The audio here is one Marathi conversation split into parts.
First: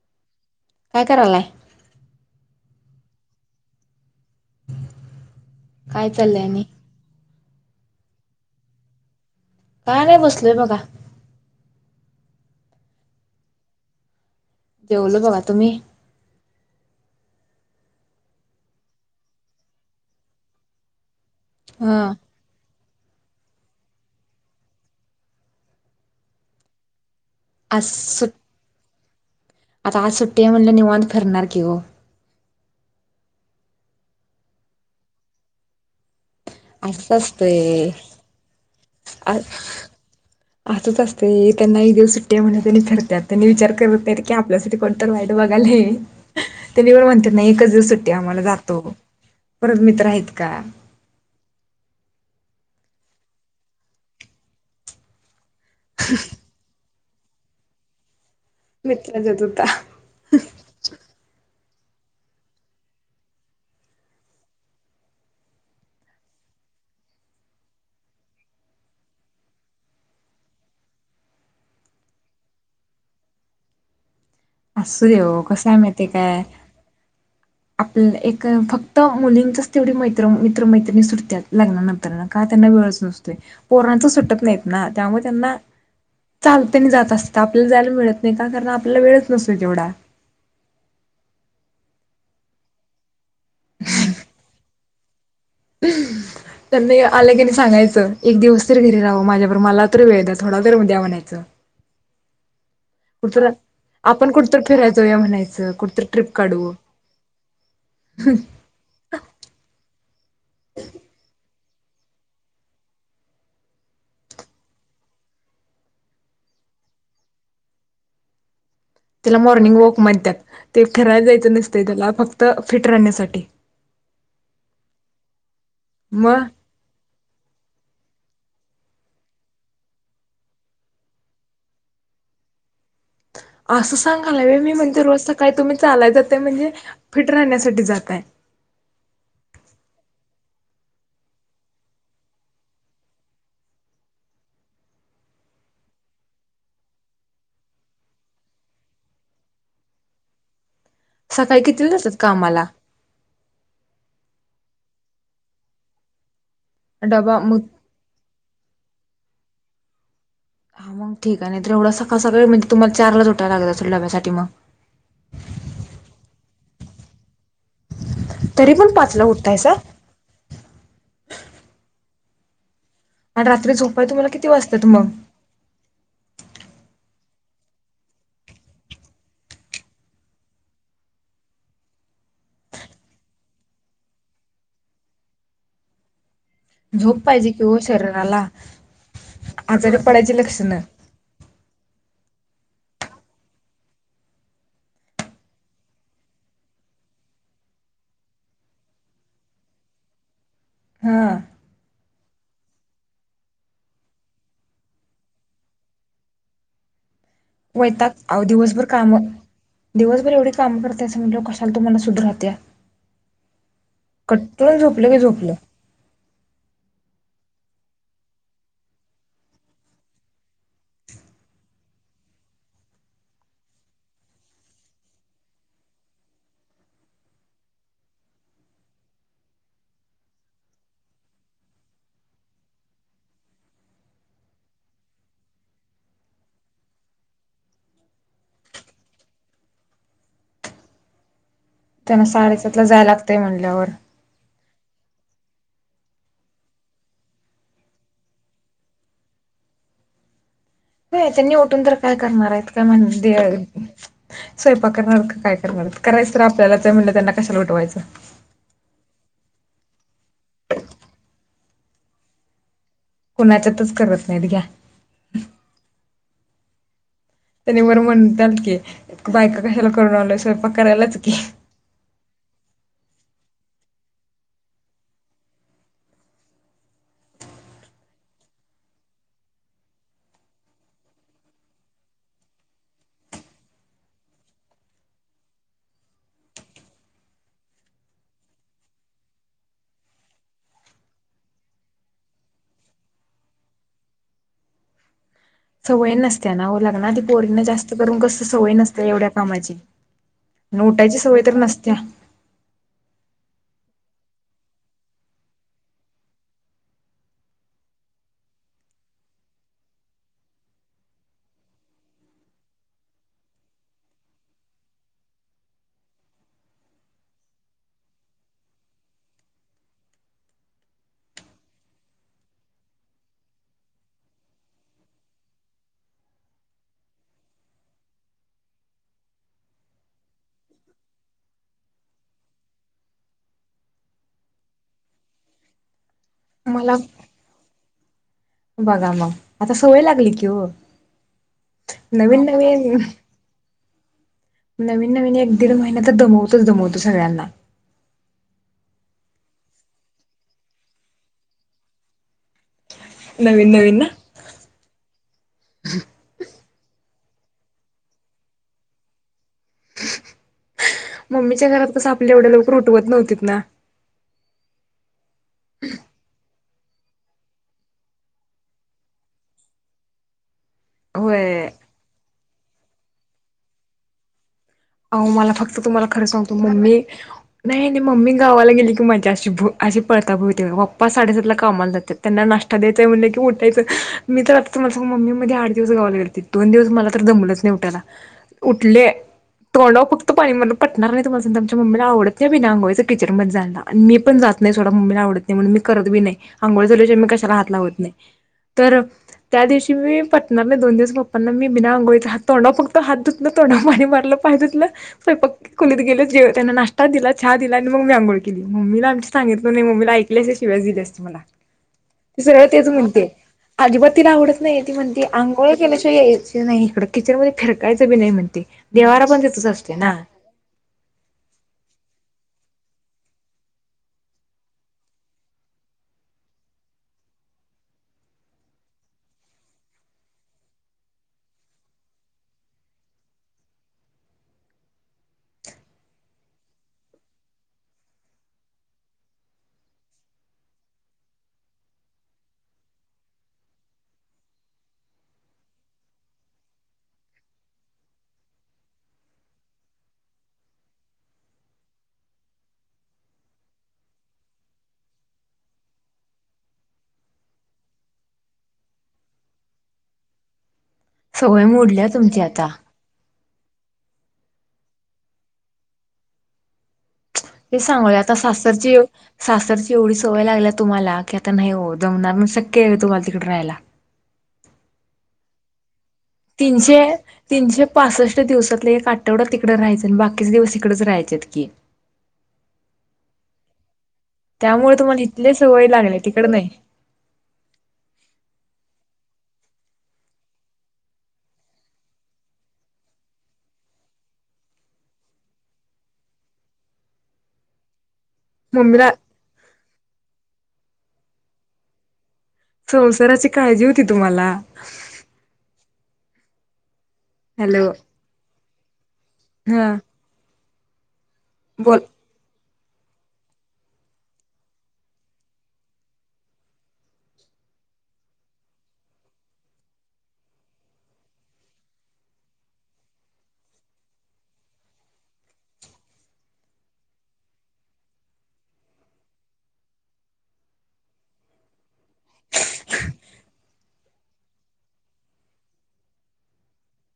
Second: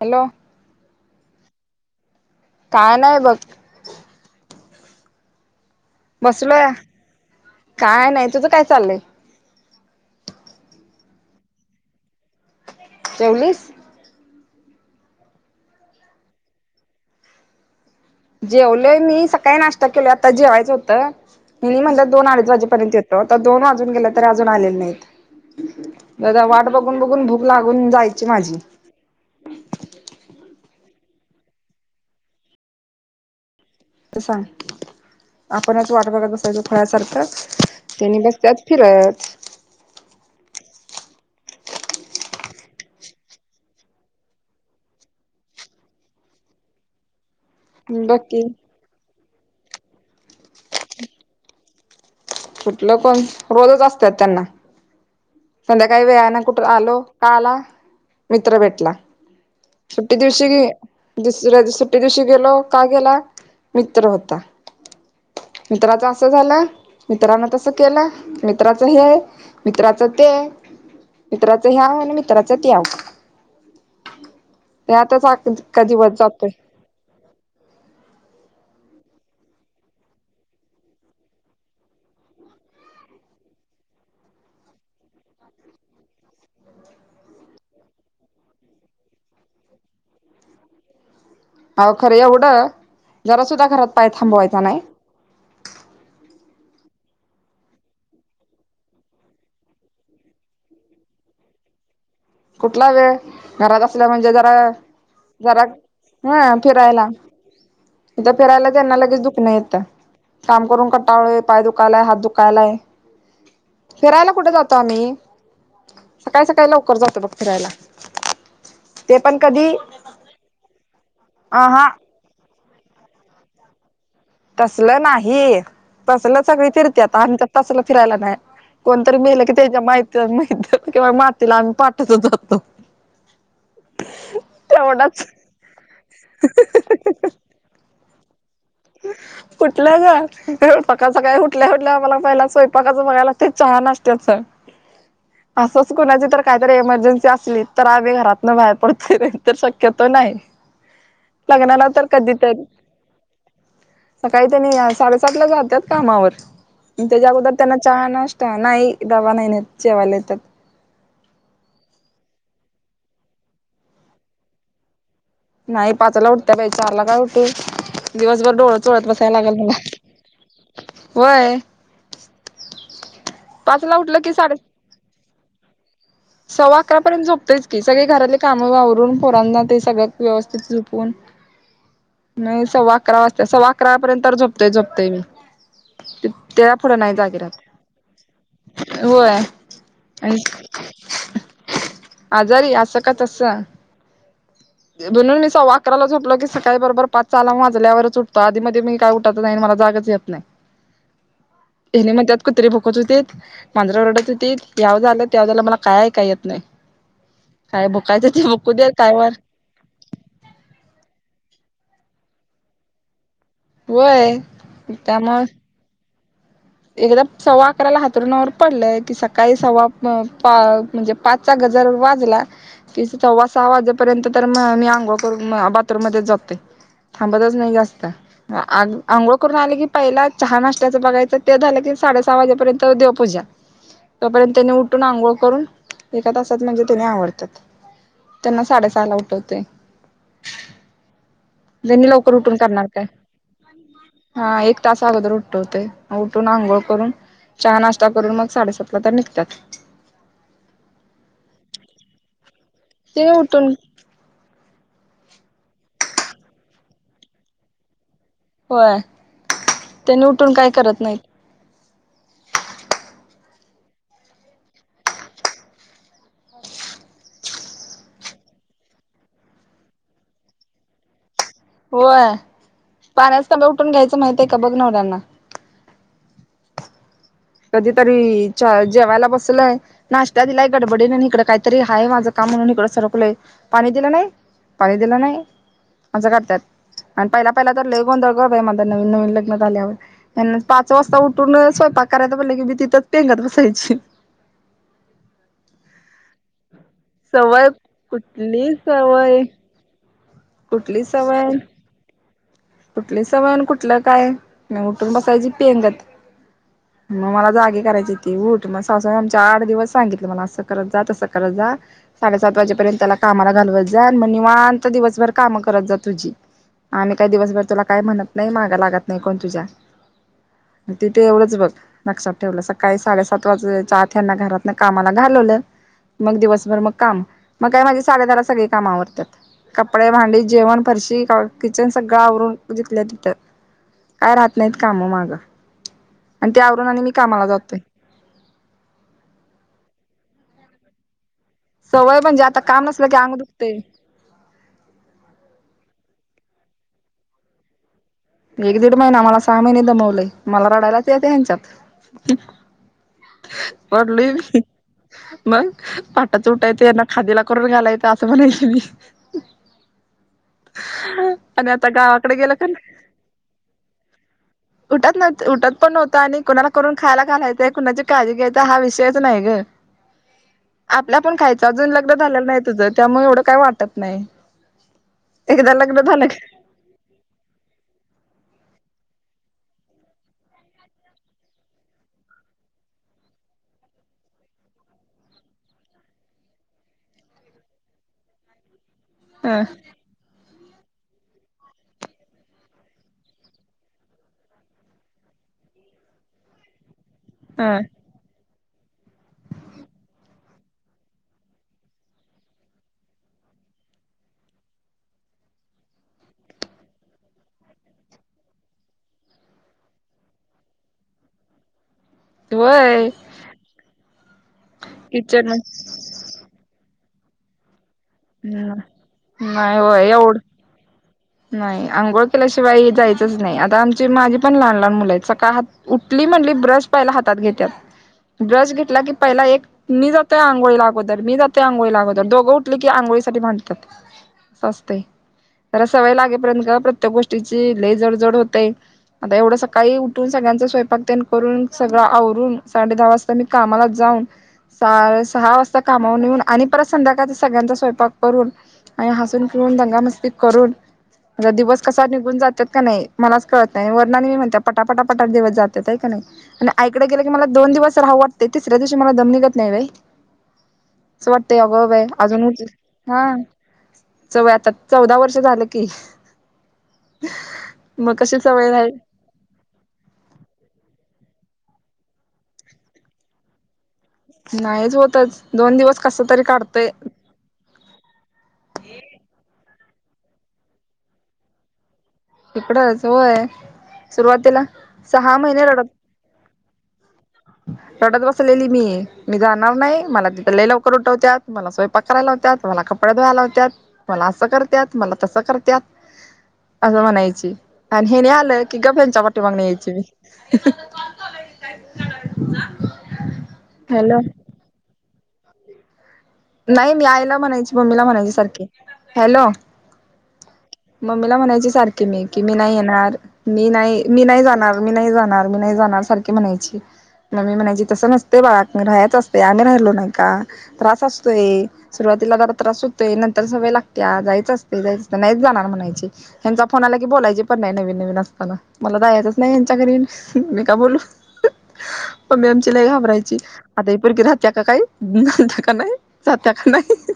हॅलो. काय कारालाय? काय नाही बघ. काय चाललंय आणी? बसलोय काय नाही तुझं काय चाललंय. काय नाही बसलोय बघा. जेवलीस? जेवलो बघा तुम्ही? जेवलोय मी सकाळी नाश्ता केलो आता जेवायचं होतं मी म्हणल हा दोन -अडीच वाजेपर्यंत य आता दोन अजून गेले तरी अजून आलेले नाहीत, वाट बघून बघून भूक आज लागून जायची सुट माझी आता आज सुट्टी आहे म्हणलं निवांत फिरणार की ओ. आता सांग आपणच वाट बघत बसायचं असंच खुळ्यासारखं असतंय त्यांनी बसत्यात फिरत... असच असतय, त्यांना एक दिवस सुट्टी म्हटल्यावर त्यांनी फिरत्यात त्यांनी विचार करत नाहित की आपल्यासाठी कोणत वाईट बघालय [inaudible] त्यांनी पण म्हणतात नाही एकच दिवस सुट्टी बघ की आम्हाला जातो परत मित्र आहेत का? कुठलं कोण रोजच असतात त्यांना संध्याकाळी वेळ ना कुठे आलो. का आला? मित्र भेटला मित्र जात होता सुट्टी दिवशी ही दुसऱ्यास सुट्टी दिवशी गेलो का गेला मित्र होता मित्राच असं झालं मित्रांान तस केलं मित्राच हे आहे मित्राच ते आहे मित्राच ह्याव आणि मित्राच त याव [inaudible] असू देव कस आहे अख्खा माहते दिवस काय जातोय आपलं एक फक्त मुलींचाच तेवढी म मित्र मैत्रणी सुटत्यात लागल्या नंतर का त्यांना वेळच नसतोय प सुटत नाही ना त्यामुळे त्यांना चालते आणि जात असतात आपल्याला जायला मिळत नाही का कारण आपल्याला वेळ नसतोय केवढा अवो खरं एवढं जरा सुद्धा घरात पाय थांबवायचा नाही हम् त्यां आलं की नाही सांगायचं एक दिवस तर घरी राहावं माझ्याबरोर मला तर वेळ द्या थोडा तर द्या म्हणायचं [inaudible] कुठला वेळ कुठं घरात असला आपण म्हणजे कुठंतर जरा फिरायला जाऊया जरा म्हणायचं कुठंतर ट्रिप हम काढू फिरायला तथं फिरायला त्यांना लगेच दुख नाही येतं काम करून कटाळोय पाय दुखायलाय हात दुखायलाय फिरायला कुठे जातो आम्ही सकाळी सकाळी लवकर जातो त बघ फिरायला ते त्याला पण कधी मॉर्निंग वॉक अ म्हणत्यात ते फीरायला जायचं नसत हा त्याला फक्त फिट राहण्यासाठी तसल नाही तसलं मग सगळी फिरते आता आणि तसल फिरायला नाही कोणतरी मेलं की त्याच्या मयती माती किंवा मातीला आम्ही पाठचच जातो [inaudible] असं सांगायला व्हय मी म्हणते रोज तेवढाच सकाळी तुम्ही चालाय जातय म्हणजे फिट राहण्यासाठी जातय कूटलं ग सकाळ सकाळ काय हुठल्या हुठल्या मला पहिल स्वयपाकाचं बघाय लागतय चहा नाश्त्याच असंच कुणाची तर काहीतरी एमर्जन्सी असली तर आम्ही घरातन बाहेर पडतोय नाहीतर शक्यतो सकाळी लग्ना कितीला नंतर जातात कधीतरी कामाला सकाळी त्यांनी साडेसात ला जात कामावर त्याच्या डबा अगोदर मग त्यांना चहा नाश्ता नाही डबा नाही नेत जेवायला येतात हा मग ठीक आहे तर एवढं सकाळ सकाळी म्हणजे तुम्हाला चारलाच उटाय लागत असेल डब्यासाठी मग नाही पाचला उठत बाई चारला काय उठत दिवसभर तरी डोळ पण चोळत पाचला बसायला लागेल उठतायसा मला वय आणि रात्री झोपाय तुम्हाला की किती साडे वाजतात मग सव्वा अकरा पर्यंत झोपतेच की सगळे घरातले कामं वावरून पोरांना ते सगळं व्यवस्थित झोपून [inaudible] नाही सव्वा अकरा वाजता सव्वा अकरा पर्यंत झोपतय झोपतय मी तेच्या पुडं नाही झोप जागि पाहिजे कि ओ शरीराला रहात होय आजारी पडायची आणि लक्षणं. आजारी असं का तस [inaudible] म्हणून मी सववा अकराला झोपलो की सकाळी बरोबर पाचचाला वाजल्यावरच उठतो आधी मध्ये मी काय उठाच नाही मला जाग जागच येत नाही हा हेने मग त्यात कुतरी भोकत होते मांजरा रडत होते याव झालं तेव्हा झालं मला काय ऐकाय येत नाही काय वैताग भुकायचं ते अवो भुकू दिवसभर देत काम काय वर दिवसभर एवढे काम करताय असं म्हटलं कशाला तू मन सुद्धा राहत्या होय कट्टून झोपलं की त्यामुळं झोपलं सव्वा अकराला हातरूनवर पडलंय की सकाळी सव्वा म्हणजे पाच चा गजर वाजला कि सव्वा सहा वाजेपर्यंत तर म मी अंंगोळ करून बाथरूम मध्ये जातो थांबतच नाही जास्त आंघोळ करून आले की पहिला चहा नास्ता बघायचं ते झालं की साडे सहा वाजेपर्यंत देवपूजा तोपर्यंत त्याने उठून आंघोळ करून एका तासात म्हणजे त्याने आवरतात त्यांना साडेसहा ला उठवते जनी त्यांना लवकर उठून साडेसातला करणार काय जायला लागतंय म्हणल्यावर. हा एक तासा अगोदर उठवते उठून आंघोळ करून चहा नाश्ता करून मग साडेसातला तर निघतात हो त्यांनी उठून तर काय करणार आहेत काय म्हनुस ते उठून स्वयंपा करणार का काय करणार करायचं आपल्याला म्हणलं त्यांना कशा लुटवायचं होय त्यांनी उठून काय करत नाहीत कुणाच्यातच करत नाहीत घ्या त्यानी बरं म्हणताल की बायक कशाला करून आल स्वयंपाक करायलाच की होय पाण्याच तांब्या उठून घ्यायचं माहित आहे का बघ म्हणावं नवऱ्यांना [inaudible] कधीतरी जेवायला बसलय नाश्ता दिलाय गडबडीने आणि इकडं काहीतरी आहेाय माझं काम त सरकलोय पाणी दिला नाही पाणी दिला नाही असं करतात आणि पहिला पहिला तर ल गोंधळ ग बाई माझ नवीन नवीन लग्नत आल्यावर पाच पा वाजता उठून स्वयंपाक करायचं म्हंटले की मी तिथंच पेंगत बसायची सवय नसत्या ना हो लाग ना ती पोरीना सवय जास्त करून कस कुठली सवय नसते एवढ्या सवय कामाची नोटाची सवय तर नसत्या कुठली सवयण कुठलं काय म उठून बसायची पेंगात मग मला जागे करायची ती उठ मग स आमच्या आठ दिवस सांगितलं मला असं करत जात असं करत जात साडे सात वाजेपर्यंत त्याला कामाला घालवत जा म निवांत दिवसभर काम करत जा तुझी आम्ही काही दिवसभर तुला काय म्हणत नाही मागं लागत नाही कोण तुझ्या तिथे एवढंच बघ लक्षात ठेवलं सकाळी साडेसात वाजे आथ्यांना घरात ना कामाला घाल मग दिवसभर मग काम मग काय माझे साडेदारा सगळे काम आवडतात कपडे भांडी जेवण फरशी किचन सगळं आवरून जीथल्या तिथं काय राहत नाहीत काम माग आणि त्यावरून मला आणि मी कामाला जातोय बघा मग आता सोय लागली की हो सवय म्हणजे आता काम नसलं की अंग दुखतेय नवीन नवीन एक दीड महिना तर दमवतोच दमवतो सगळ्यांना एक दीड महिना मला सहा महिने दमवलंय मला रडायलाच येत ह्यांच्यात नवीन नवीन ना रडलोय मी मग पाटाच त उटाच यांना खादीला करून घालायेच असं म्हणायच मी मम्मीच्या आणि घरात आता कसं आपल्या गावाकडे एवढ्या गेलं का लोक रुठवत नव्हतीत ना उठत न उठत पण नव्हतं आणि कुणाला करून खायला घालायचंय कुणाची काळजी घ्यायचं हा विषयच नाही ग [inaudible] [inaudible] आपल्या पण खायचं अजून लग्न झालेलं नाही तुझं त्यामुळे एवढं काही वाटत नाही [inaudible] [inaudible] अ मला एकदा फक्त लग्न तुम्हाला खरं झालं की सांगतो मम्मी नाही नाही मम्मी [inaudible] गावाला गेली की माज अशी भ अशी पळता भुवते पप्पा साडेसातला कामाला जात त्यांना नाष्टा द्यायचाय म्हणले क उठायचं मी तर आता तुम्हा मम्मी मध्ये आठ दिवस गावायला लाेते दोन दिवस मला तर जमलंच नाही उठायला [inaudible] [inaudible] हा [inaudible] फक्त पाणी मण पटणार नाही तम्हांमच्या म्मीला आवडत नाही बीना अंगवायचं किचन म जायला मी पण जात नाही ोडा [inaudible] वत नाही म्हणून मी करती नाही आंोळ झाली मी कशाला हात ह लावत नाही [inaudible] तर त्या दिवशी मी पटणार नाही दोन दिवस पप्पांना मी बिना अंंगोळीत हात तोंडव फक्त हात धुतनं तोंड [inaudible] मणे मतलं [inaudible] पाहि प खोलीत गेले जे त्यांना नाश्ता दिला हा दिला आणि मग मी आंोळ केली म्मीला आमांग स म्मीला ऐ शिवाय दिले असते मला ते सग तेच होय म्हणते [inaudible] [inaudible] अजिबातीला आवडत नाही ती म्हणती किचन आंोळ केल्याशवा यायची नाही इकड किचन मध्ये फिरकायचं बी नाही म्हणते देवारा पण त्याेतच नाही असतोय होय ना एवढं नाही आंघोळ केल्याशिवाय जायचच नाही आता आमची माझी पण लहान लहान मुलं आहेत सकाळ हात उठल की म्हटली ब्रश पाहियला हातात घेत्यात ब्रश घेतला की पहिला एक मी जातोय आंघोळी अगोदर मी जातोय आंघोळी अगोदर दोघं उठली की आंघोळी अंघोळीसाठी भांडत्यात अस असतंय जर - सवय लागेपर्यंत ग प्रत्येक गोष्टीची लई जडजड होतय आता एवढं सकाळी उठून सगळ्यांच स्वयपाक पाक तेन करून सगळं आवरून साडे दहा वाजता मी कामाला जाऊन - साडे सहा वाजता कामावरून येऊन आणि परत संध्याकाळ सगळ्यांचा स्वयंपाक करून आणि हसून खिळुन दंगा मस्ती करून आता दिवस कसा निघून जातात का नाही मलाच कळत नाही वर्णने मी म्हणत पटापटा पटा दिवस जातात का नाही आणि आईकडे गेलं की मला दोन दिवस राहू वाटतय तिसऱ्या दिवशी मला दम निघत नाही बई [inaudible] अस वाटतंय सवय अग ब य मोडल्या तुमची अजून उठल आता हा चवय आता चौदा वर्ष झालं की ते मग सांगूय आता कशी सवय राहील सासरची सासरची एवढी सवय लागल्या तुम्हाला - ते आता नाही हो जमणार म शक्य आहे तुम्हाला तिकडे राहायला नाहीच होतच दोन दिवस कस तरी काढतय तीनशे तीनशे पासष्ट दिवसातला एक आठवडा तिकडं राहायचा आणि बाकीच दिवस इकडच राहायचेत की इकड च वय सुरुवातीला त्यामुळे तुम्हाला सहा इथले महिने सवय लागले तिकड नाही रडत रडत बसलेली मी मी जाणार नाही मला तिथ लइ लवकर उठवत्यात मला सैयपाक कराय लावत्यात मला कपडे धुवायला लावत्यात मला असं करत्यात मला तसं करत्यात [inaudible] असं म्हणायची आणि हे नि आलं की गप मम्मीला ह्यांच्या पाठी मागण यायची मी [unintelligible] संसाराची काळजी होती हॅलो तुम्हाला नाही मी आईला म्हणायची हॅलो मम्मीला म्हणायची सारखी हॅलो हा मम्मीला म्हणायची बोल सारखी मी की मी नाही येणा - णार मी नाही मी नाही जाणार मी नाही जाणार मी नाही जाणार सारखी म्हणायची मम्मी म्हणायची तसं नसते बाळ राहायच असतय आम्ही राहिलो नाही का त्रास अस - - य सुरुवातीला जरा त्रास हुतोय नंतर सवय लागते्या जायच असते जायच अस नाहीच जाणार म्हणायची ह्यांचा फोन आला की बोलायची पण नाही नवीन नवीन असताना मला जायचंच नाही हच्या घरी मी का बोलू मम्मी आमची लाई घाबरायची आता ही पुरगी राहत्या का काय जात्या का नाही जात्याक नाही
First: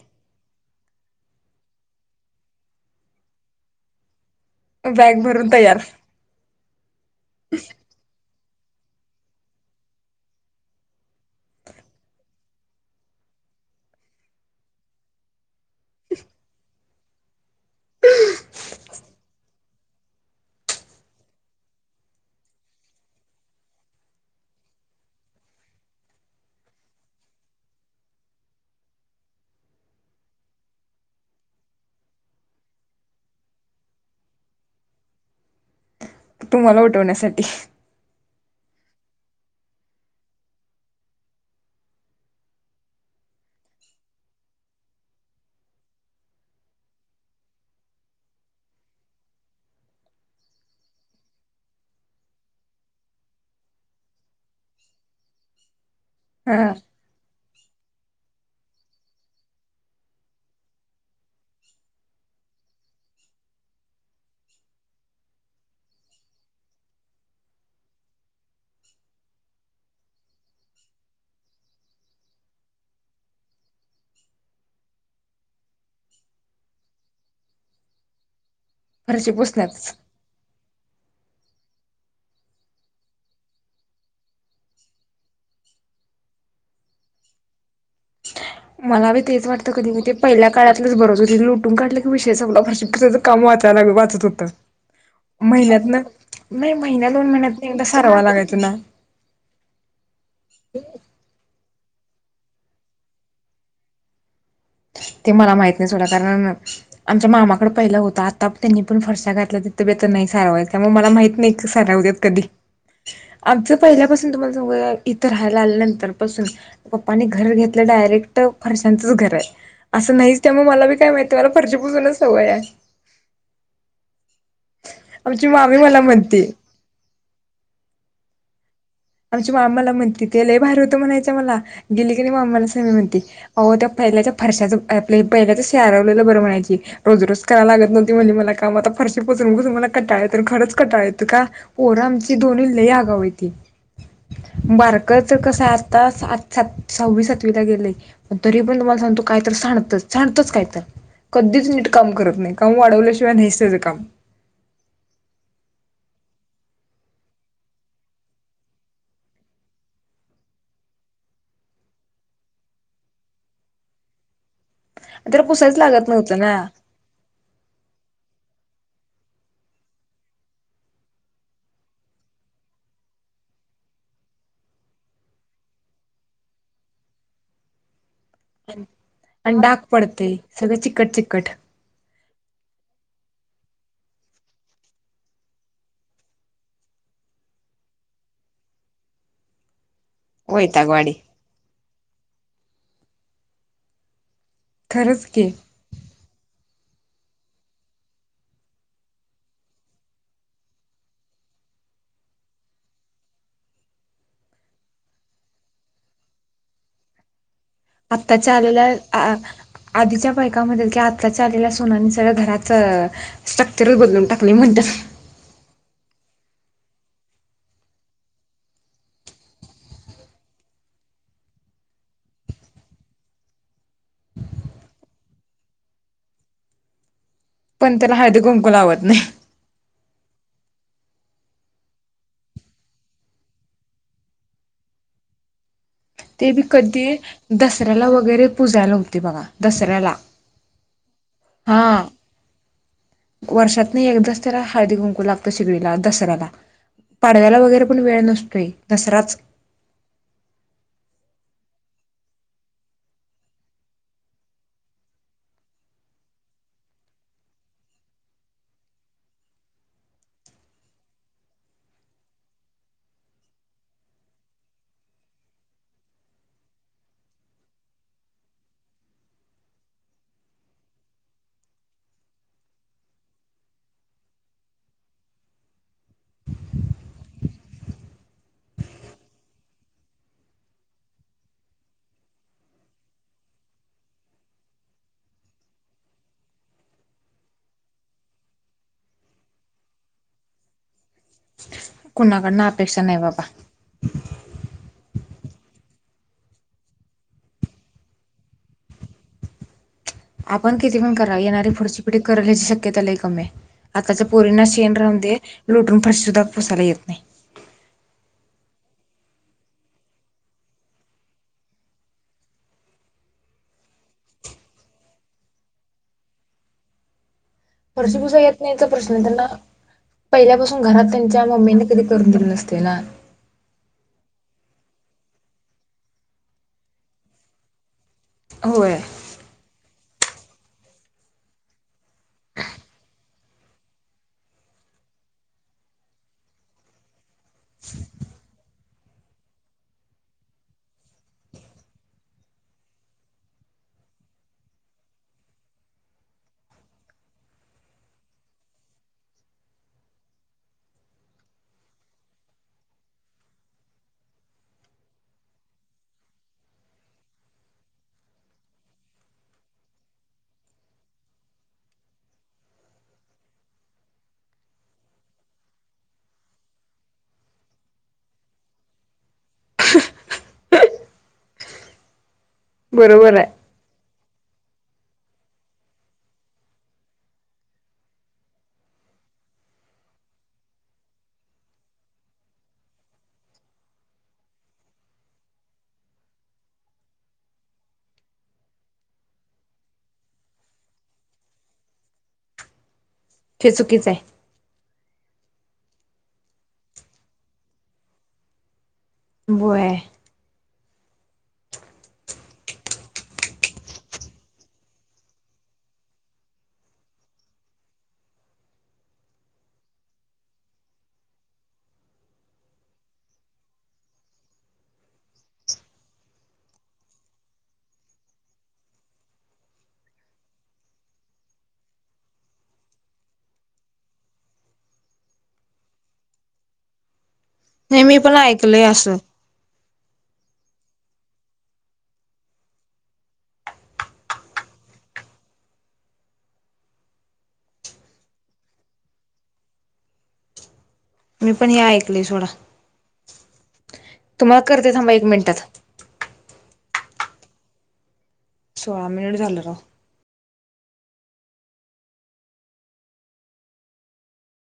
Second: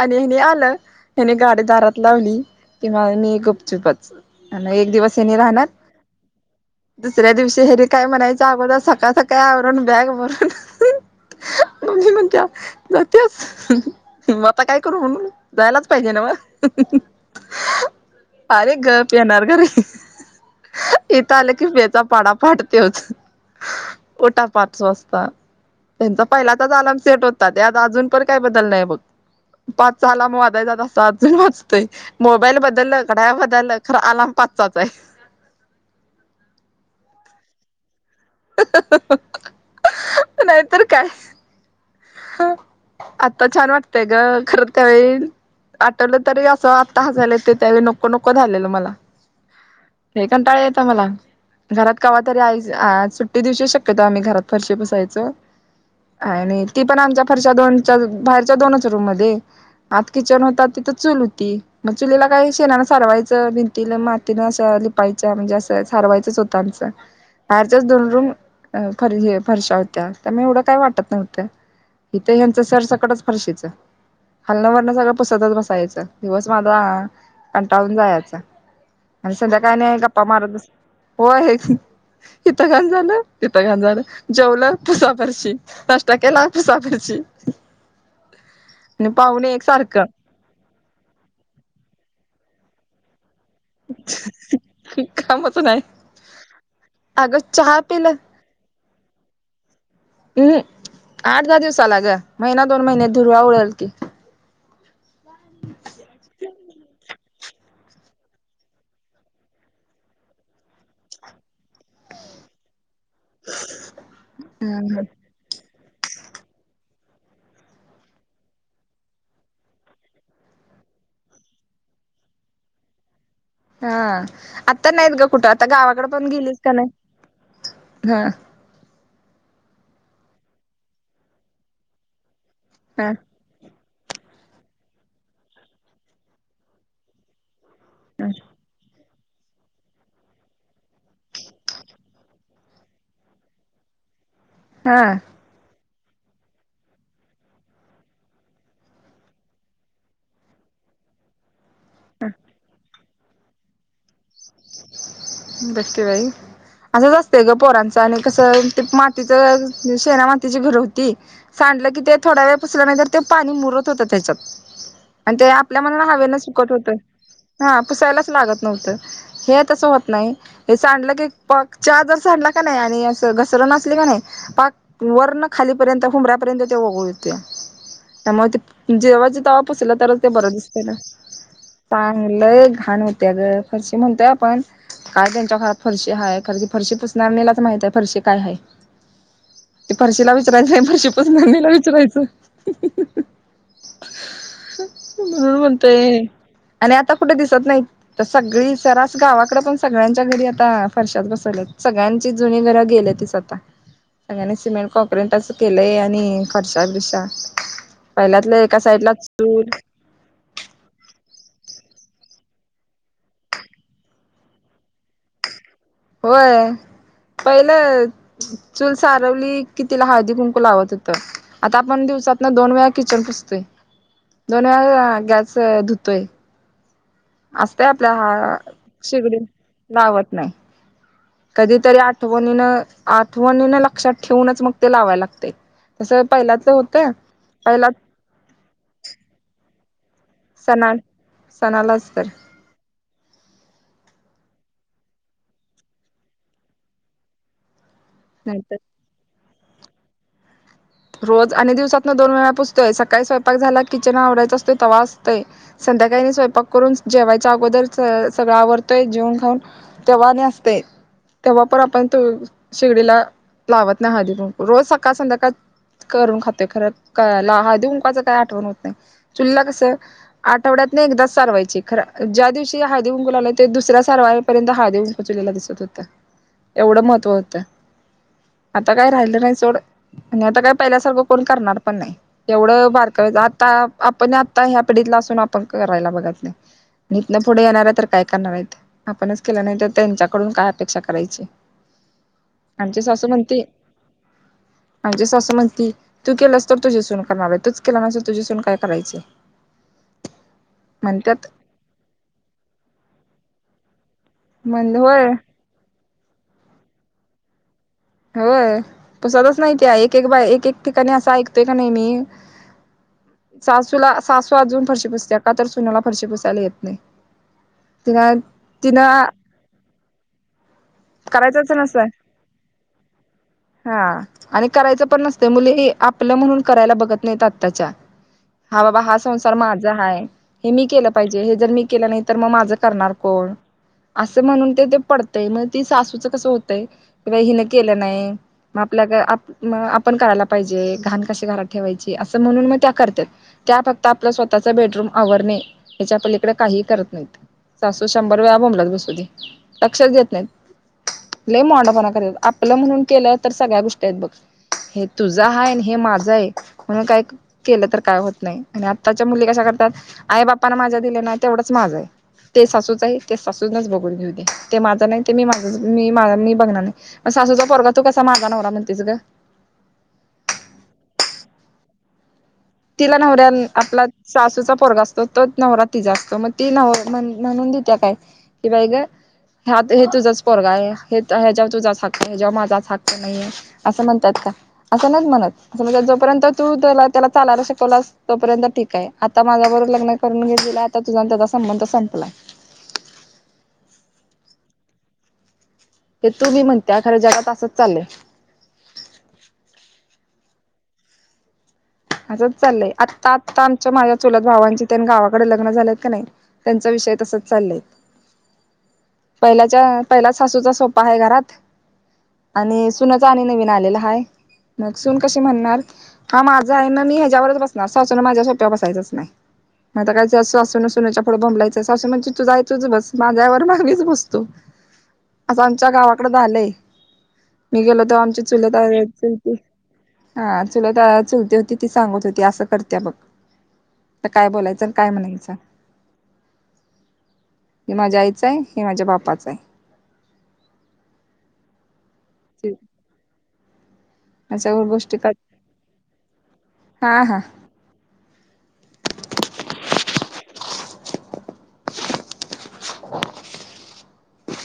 आणि हेनी आलं त्याने गाडी दारात लावली कि म मी गुपचुपच आणि एक दिवस बॅग हेनी भरून राहणार तयार दुसऱ्या दिवशी हेनी काय म्हणायच अगोदर सकाळ सकाळ अवरून बॅग भरून मम्मी म्हणत्या जात्यास मग आता काय करू म्हणून जायलाच पाहिजे न्हव [unintelligible] [inaudible] अरे गप येणार घरी इथं आलं की बे चा पाडा पाठ त्योच ओटा पाच वाजता त्यांचा पहिला तच आलम सेट होता त्यात अजून पण काय बदल नाहीय बघ पाचचा आलार्म वाजायचा त असं अजून वाजतंय मोबाईल बदल क नाइ बदल खर आलाम पाचचाच हाय तुम्हाला उठवण्यासाठी नाहीतर काय आवाज नीट ऐकत नाही आता छान वागतेय ग करत वईल आठवलं तरी असं आता हयल ते त्यावेळी नकं नको झालेलं मला हे कातााळे येत मला घरात कावा तरी आ सुट्टी दिवशी शक्यतो आम्ही घरात फरशी बसायच अ नाही हा फरच्या दोन बाहेरच्या दोनच रूम मध्ये हात किचन होता तिथं चूल होती मग चुलीला काही शेणानं सारवायचं भिंतीला मातीनं असं लिय म्हणजे असं सारवायचंच होतच बाहेरच्याच दोन रूम फरशा होत्या त्या म एवढं काय वाटत नव्हतं इथ ह्यांचं सर सकळच फरशीच हलणं वरणं सगळं पुसतच बसायचं दिवस माझा कंटाळून जायच फरशी आणि संध्याकाळ पुसण्यातच नाही गप्पा मारतस हो आहे की इिथं खान झालं तिथं घाान झालं जेवलं पुूसा फरशी नाष्टता केला सापडच मला बी तेच वाटतं कधी क ते पहिल्या काळातलंच बरच हो लुटून काढलं की विषय सग काम वाचायला वाचत होत कामच नाही महिन्यातन नाही महिन्यात दोन अगं महिन्यात चहा एकदा पिलं सारवा लागाय तु ना हम्म आठ दहा दिवसाला ग महिना दोन महिने धुरवा उडेल की ते मला माहत नाहीच होड कारण आमच्या मामाकड पहिलं होत आता त्यांनी पण फर्श घातला तिथं बे तर नाही सारावाय त्यामुळे मला माहित नाही सारावतत कधी आमचं पहिल्यापासून तुम्हाला सांगू इथं राहायला आल्यानंतर तर पासून पप्पानी घर घेतलं डायरेक्ट फरशांचंच घर आहे असं नाहीच त्यामुळे मला बी काय माहिित मला फर्जीपूजूनच सव या हा आता नाहीत ग कुठं आता मामी मला गावाकडे पण म्हणते गेलीस का नाही हा आमच्या मामाला म्हणती ते लही बाहेर होतं म्हणायचं मला गेली की नाही मामाला स हा म्हणते अह त्या पहिल्याच्या फर्शाच आप पहिल्याच शेरवलेलं बरं म्हणायची रोज रोज करायला लागत नव्हती म्हण मला काम आता फरशी पोून बघ तुम्हाला कटाळ तर खरंच कटाळ येत का पोर आमची दोन्ही लई आगाव यती हा बारकच कसं आ आता सात सात सहा्वी सातवीला गेलेय पण तरी पण तुम्हाला सांगतू काय तर सांणत जाणतच काय तर कधीच नीट काम करत नाही काम वाढवल्याशिवाय नाहीच त्याचं काम बसे बाई असंच असतंय ग पोरांचं आणि कसं मातीच शेरा मातीची घर होती म्हलं की ते थोडा वेळ पसल्या नाही तर ते पाणी मुरत होत त्याच्यात आणि त्याला ते पुसायच आपल्या लागत मनाला हवेन नव्हतं ना सुकत होतं हा पुसायलाच लागत नव्हतं हे तस होत नाही हे सांडलं की चहा जर सांडला कणी आणि असं घसरण पाक वरण खालीपर्यंत उंबऱ्यापर्यंत ते वगळ येतंय मग ते जेव्हा ज आणि तेव्हा डाग पुसला तरच ते पडतंय बरं दिसत सगळं ना चिकट चिकट चांग ल घाण होत्या ग फरशी म्हणतोय आपण काय त्यांच्या घरात फरशी आहे खर की फरशी पुसणार नाहीलाच माहित आहे फरशी काय आहे [inaudible] ते फर्शीला विचरायचं नाही वैतागवाडी फरशीपासून अ्नीला विचरायचं खरंच की म्हणून म्हणतोय आणि आता कुठे दिसत नाही तस सगळी सरस गावाकडे पण सगळ्यांच्या घरी आता फरशात बसवलेत सगळ्यांची जुनी घरं गेले त सगळ्यांनी सिमेंट कॉक्रिंट अस केलंय आणि खर्श बिरसा आत्ताच्या आलेल्या आधीच्या बायकामध्ये कि आताच्या आलेल्या सुनानी सगळं घराच स्ट्रक्चरच बदलून टाकली म्हणतात होय पहिलं चूल सारवली कि तिला हळदी कुंकू लावत होत आता आपण सात ना दोन वेळा किचन पुसतोय दोन वेळा गॅस धुतोय असतय पण आपल्या त्याला हळदी हा कुंकू लावत नाही शिगडी लावत नाही. कधीतरी आठवणीन आठवणीन लक्षात ठेवूनच मग ते लावायला लागते. ते बी कधी दसऱ्याला वगैरे पुजायला होते बघा दसऱ्याला... सणा हा सणालाच तर वर्षात नाही एकदा... हळदी कुंकू लागत शिगडीला दसऱ्याला पाडव्याला वगैरे.. पण वेळ नसतोय नाहीतर दसराच... रोज आणि दिवसातन दोन वेळा पुसतोय सकाळी स्वयंपाक झाला किचन आवडायचं असतो तवा असतोय संध्याकाळी.... स्वयंपाक करून जेवायच्या अगोदर सगळं आवरतोय जेवून खाऊन तेव्हा आणि असतय... तेव्हा पण आपण त शेगडीला लावत नाही हळदी कुंकू रोज सकाळ संध्याकाळ.. करून खातो खर हळदी कुंकवाच काय आठवण होत नाही काय आठवण होत नाही चुलला कस आठवड्यात.... नाही एकदा सारवायची खरा ज्या दिवशी हळदी कुंकू लावला ते दुसऱ्या सारवायपर्यंत हळदी कुंकू दिसत. एवढं महत्व होतं आता काय राहिलं नाही सोड आणि आता काय... पहिल्या सर्व कोण करणार पण नाही एवढं आता आपण आता ह्या पिढीतला असून आपण.. करायला बघत नाही. इथनं पुढे येणार आहे तर काय करणार आहेत आपणच केलं नाही तर त्यांच्याकडून काय अपेक्षा करायची. कुणाकडनं आमचे अपेक्षा नाही सासु बाबा म्हणती आमचे सासु तू केलंस तर तुझ्यासून करणार आहे तूच केला नाही तुझ्यासून काय करायचं.. आपण किती पण करा येणारी पुढचीपिडी करराण्याची शक्यता लय कमी आहे. आताच्या पोरींना म्हण शेण राहून होय दे लुटून फशी सुद्धा पुसायला येत नाही. होय पुसतच नाही त्या एक एक ठिकाणी असा ऐकतोय का नाही मी.. सासूला सासू अजून फरशी पुसते का तर सुनला फरशी पुसायला येत नाही. फरशी तिला पुसायला येत नाहीचा प्रश्न तिनं त्यांना पहिल्यापासून.. घरात त्यांच्या करायचंच मम्मीने कधी नसतंय करून दिले नसते ना. हा आणि करायचं पण नसतं मुली आपलं म्हणून करायला बघत नाहीत आत्ताच्या... हा होय बाबा हा संसार माझा आहे. हे मी केलं पाहिजे हे जर मी केलं नाही तर मग माझ करणार कोण? असं म्हणून ते ते पडतय मग ती सासूचं कसं होतय क बा हिने केलं नाही. मग आपल्या आपण करायला पाहिजे घाण कश घरात ठेवायचे असं म्हणून मग त्या करते. त्या फक्त आपलं स्वतःच बेडरूम आवरणे ह्याच्या आपल्या इकडे काही करत नाहीत. सासु शंभर वेळा बोंबलाय लागतंय लक्षात देत नाहीत. लय मोडपणा कर आपलं म्हणून केलं तर सगळ्या गोष्टी आहेत बघ.. हे तुझं आहाय आणि हे माझं आहे म्हणून काय केलं तर काय होत नाही आणि आत्ताच्या मुली कशा... आई बापांना माझा दिले नाही तेवढंच माझं आहे. ते सासूच आहे ते सासूनाच बघून घेऊ दे ते माझं नाही. ते मी माझ मी माझ मी बघणार नाही म सासूचा पोरगा तू कसा माझा नवरा म्हणतेच ग.. [unintelligible] तिला बरोबर आहे नवऱ्याला आपला.. सासूचा पोरगा असतो तोच नवरा तिचा असतो मग ती म्हणून दित्या का की बाई ग... ह्या हे तुझंच पोरगा आहे, हेच्यावर तुझा हक्क आहे, हेच्यावर माझा हक्क नाहीे असं म्हणतात. असं नाहीत म्हणत जोपर्यंत तू त्याला त्याला... चालायला शिकवला तोपर्यंत ठीक आहे आता माझ्या बरोबर लग्न करून घेतलेलं आता तुझा त्याचा संबंध संपलाय. ते चुकीच आहे. ते तू मी म्हणत्या खरं जगात असंच चालय. होय असंच चाललंय आत्ता- आता आमच्या माझ्या चुलत भावांची त्यां गावाकडे लग्न झालेत की नाही, त्यांचा... विषय तसंच चालय.. [unintelligible] पहिल्याच्या पहिलाच सासूचा सोपा आहे घरात... आणि सूनच आणि नवीन आलेला आहे, मग सून कशी म्हणणार? हा माझा.. माझा हाय मग मी ह्याच्यावरच बसणार सासून माझ्या सोप्यावर बसायाचेच नाही. मग आता काय त्या सासूनं सुनेच्या पुढे बोंबेलायचे, सासू म्हणती तुझं आहे तूच बस माझं आहे माझ्यावर मीच बसती. असं आमच्या गावाकडे झालंय. मी नाही गेलो तर पण आमची ऐकलंय चुलतआजी असं होती हा चुलत आ चुलती होती ती सांगत होती असं करत्या बघ. तर काय बोलायचं, अन् काय म्हणायचं? हे माझ्या आईचं आहे. हे माझ्या बापाचं आहे. मी पण हे ऐकलय सोडा. तुम्हाला अशा करते थांबा गोष्टी एक कर मिनिटात. हा हां सोळा मिनिट झालं राव. [inaudible]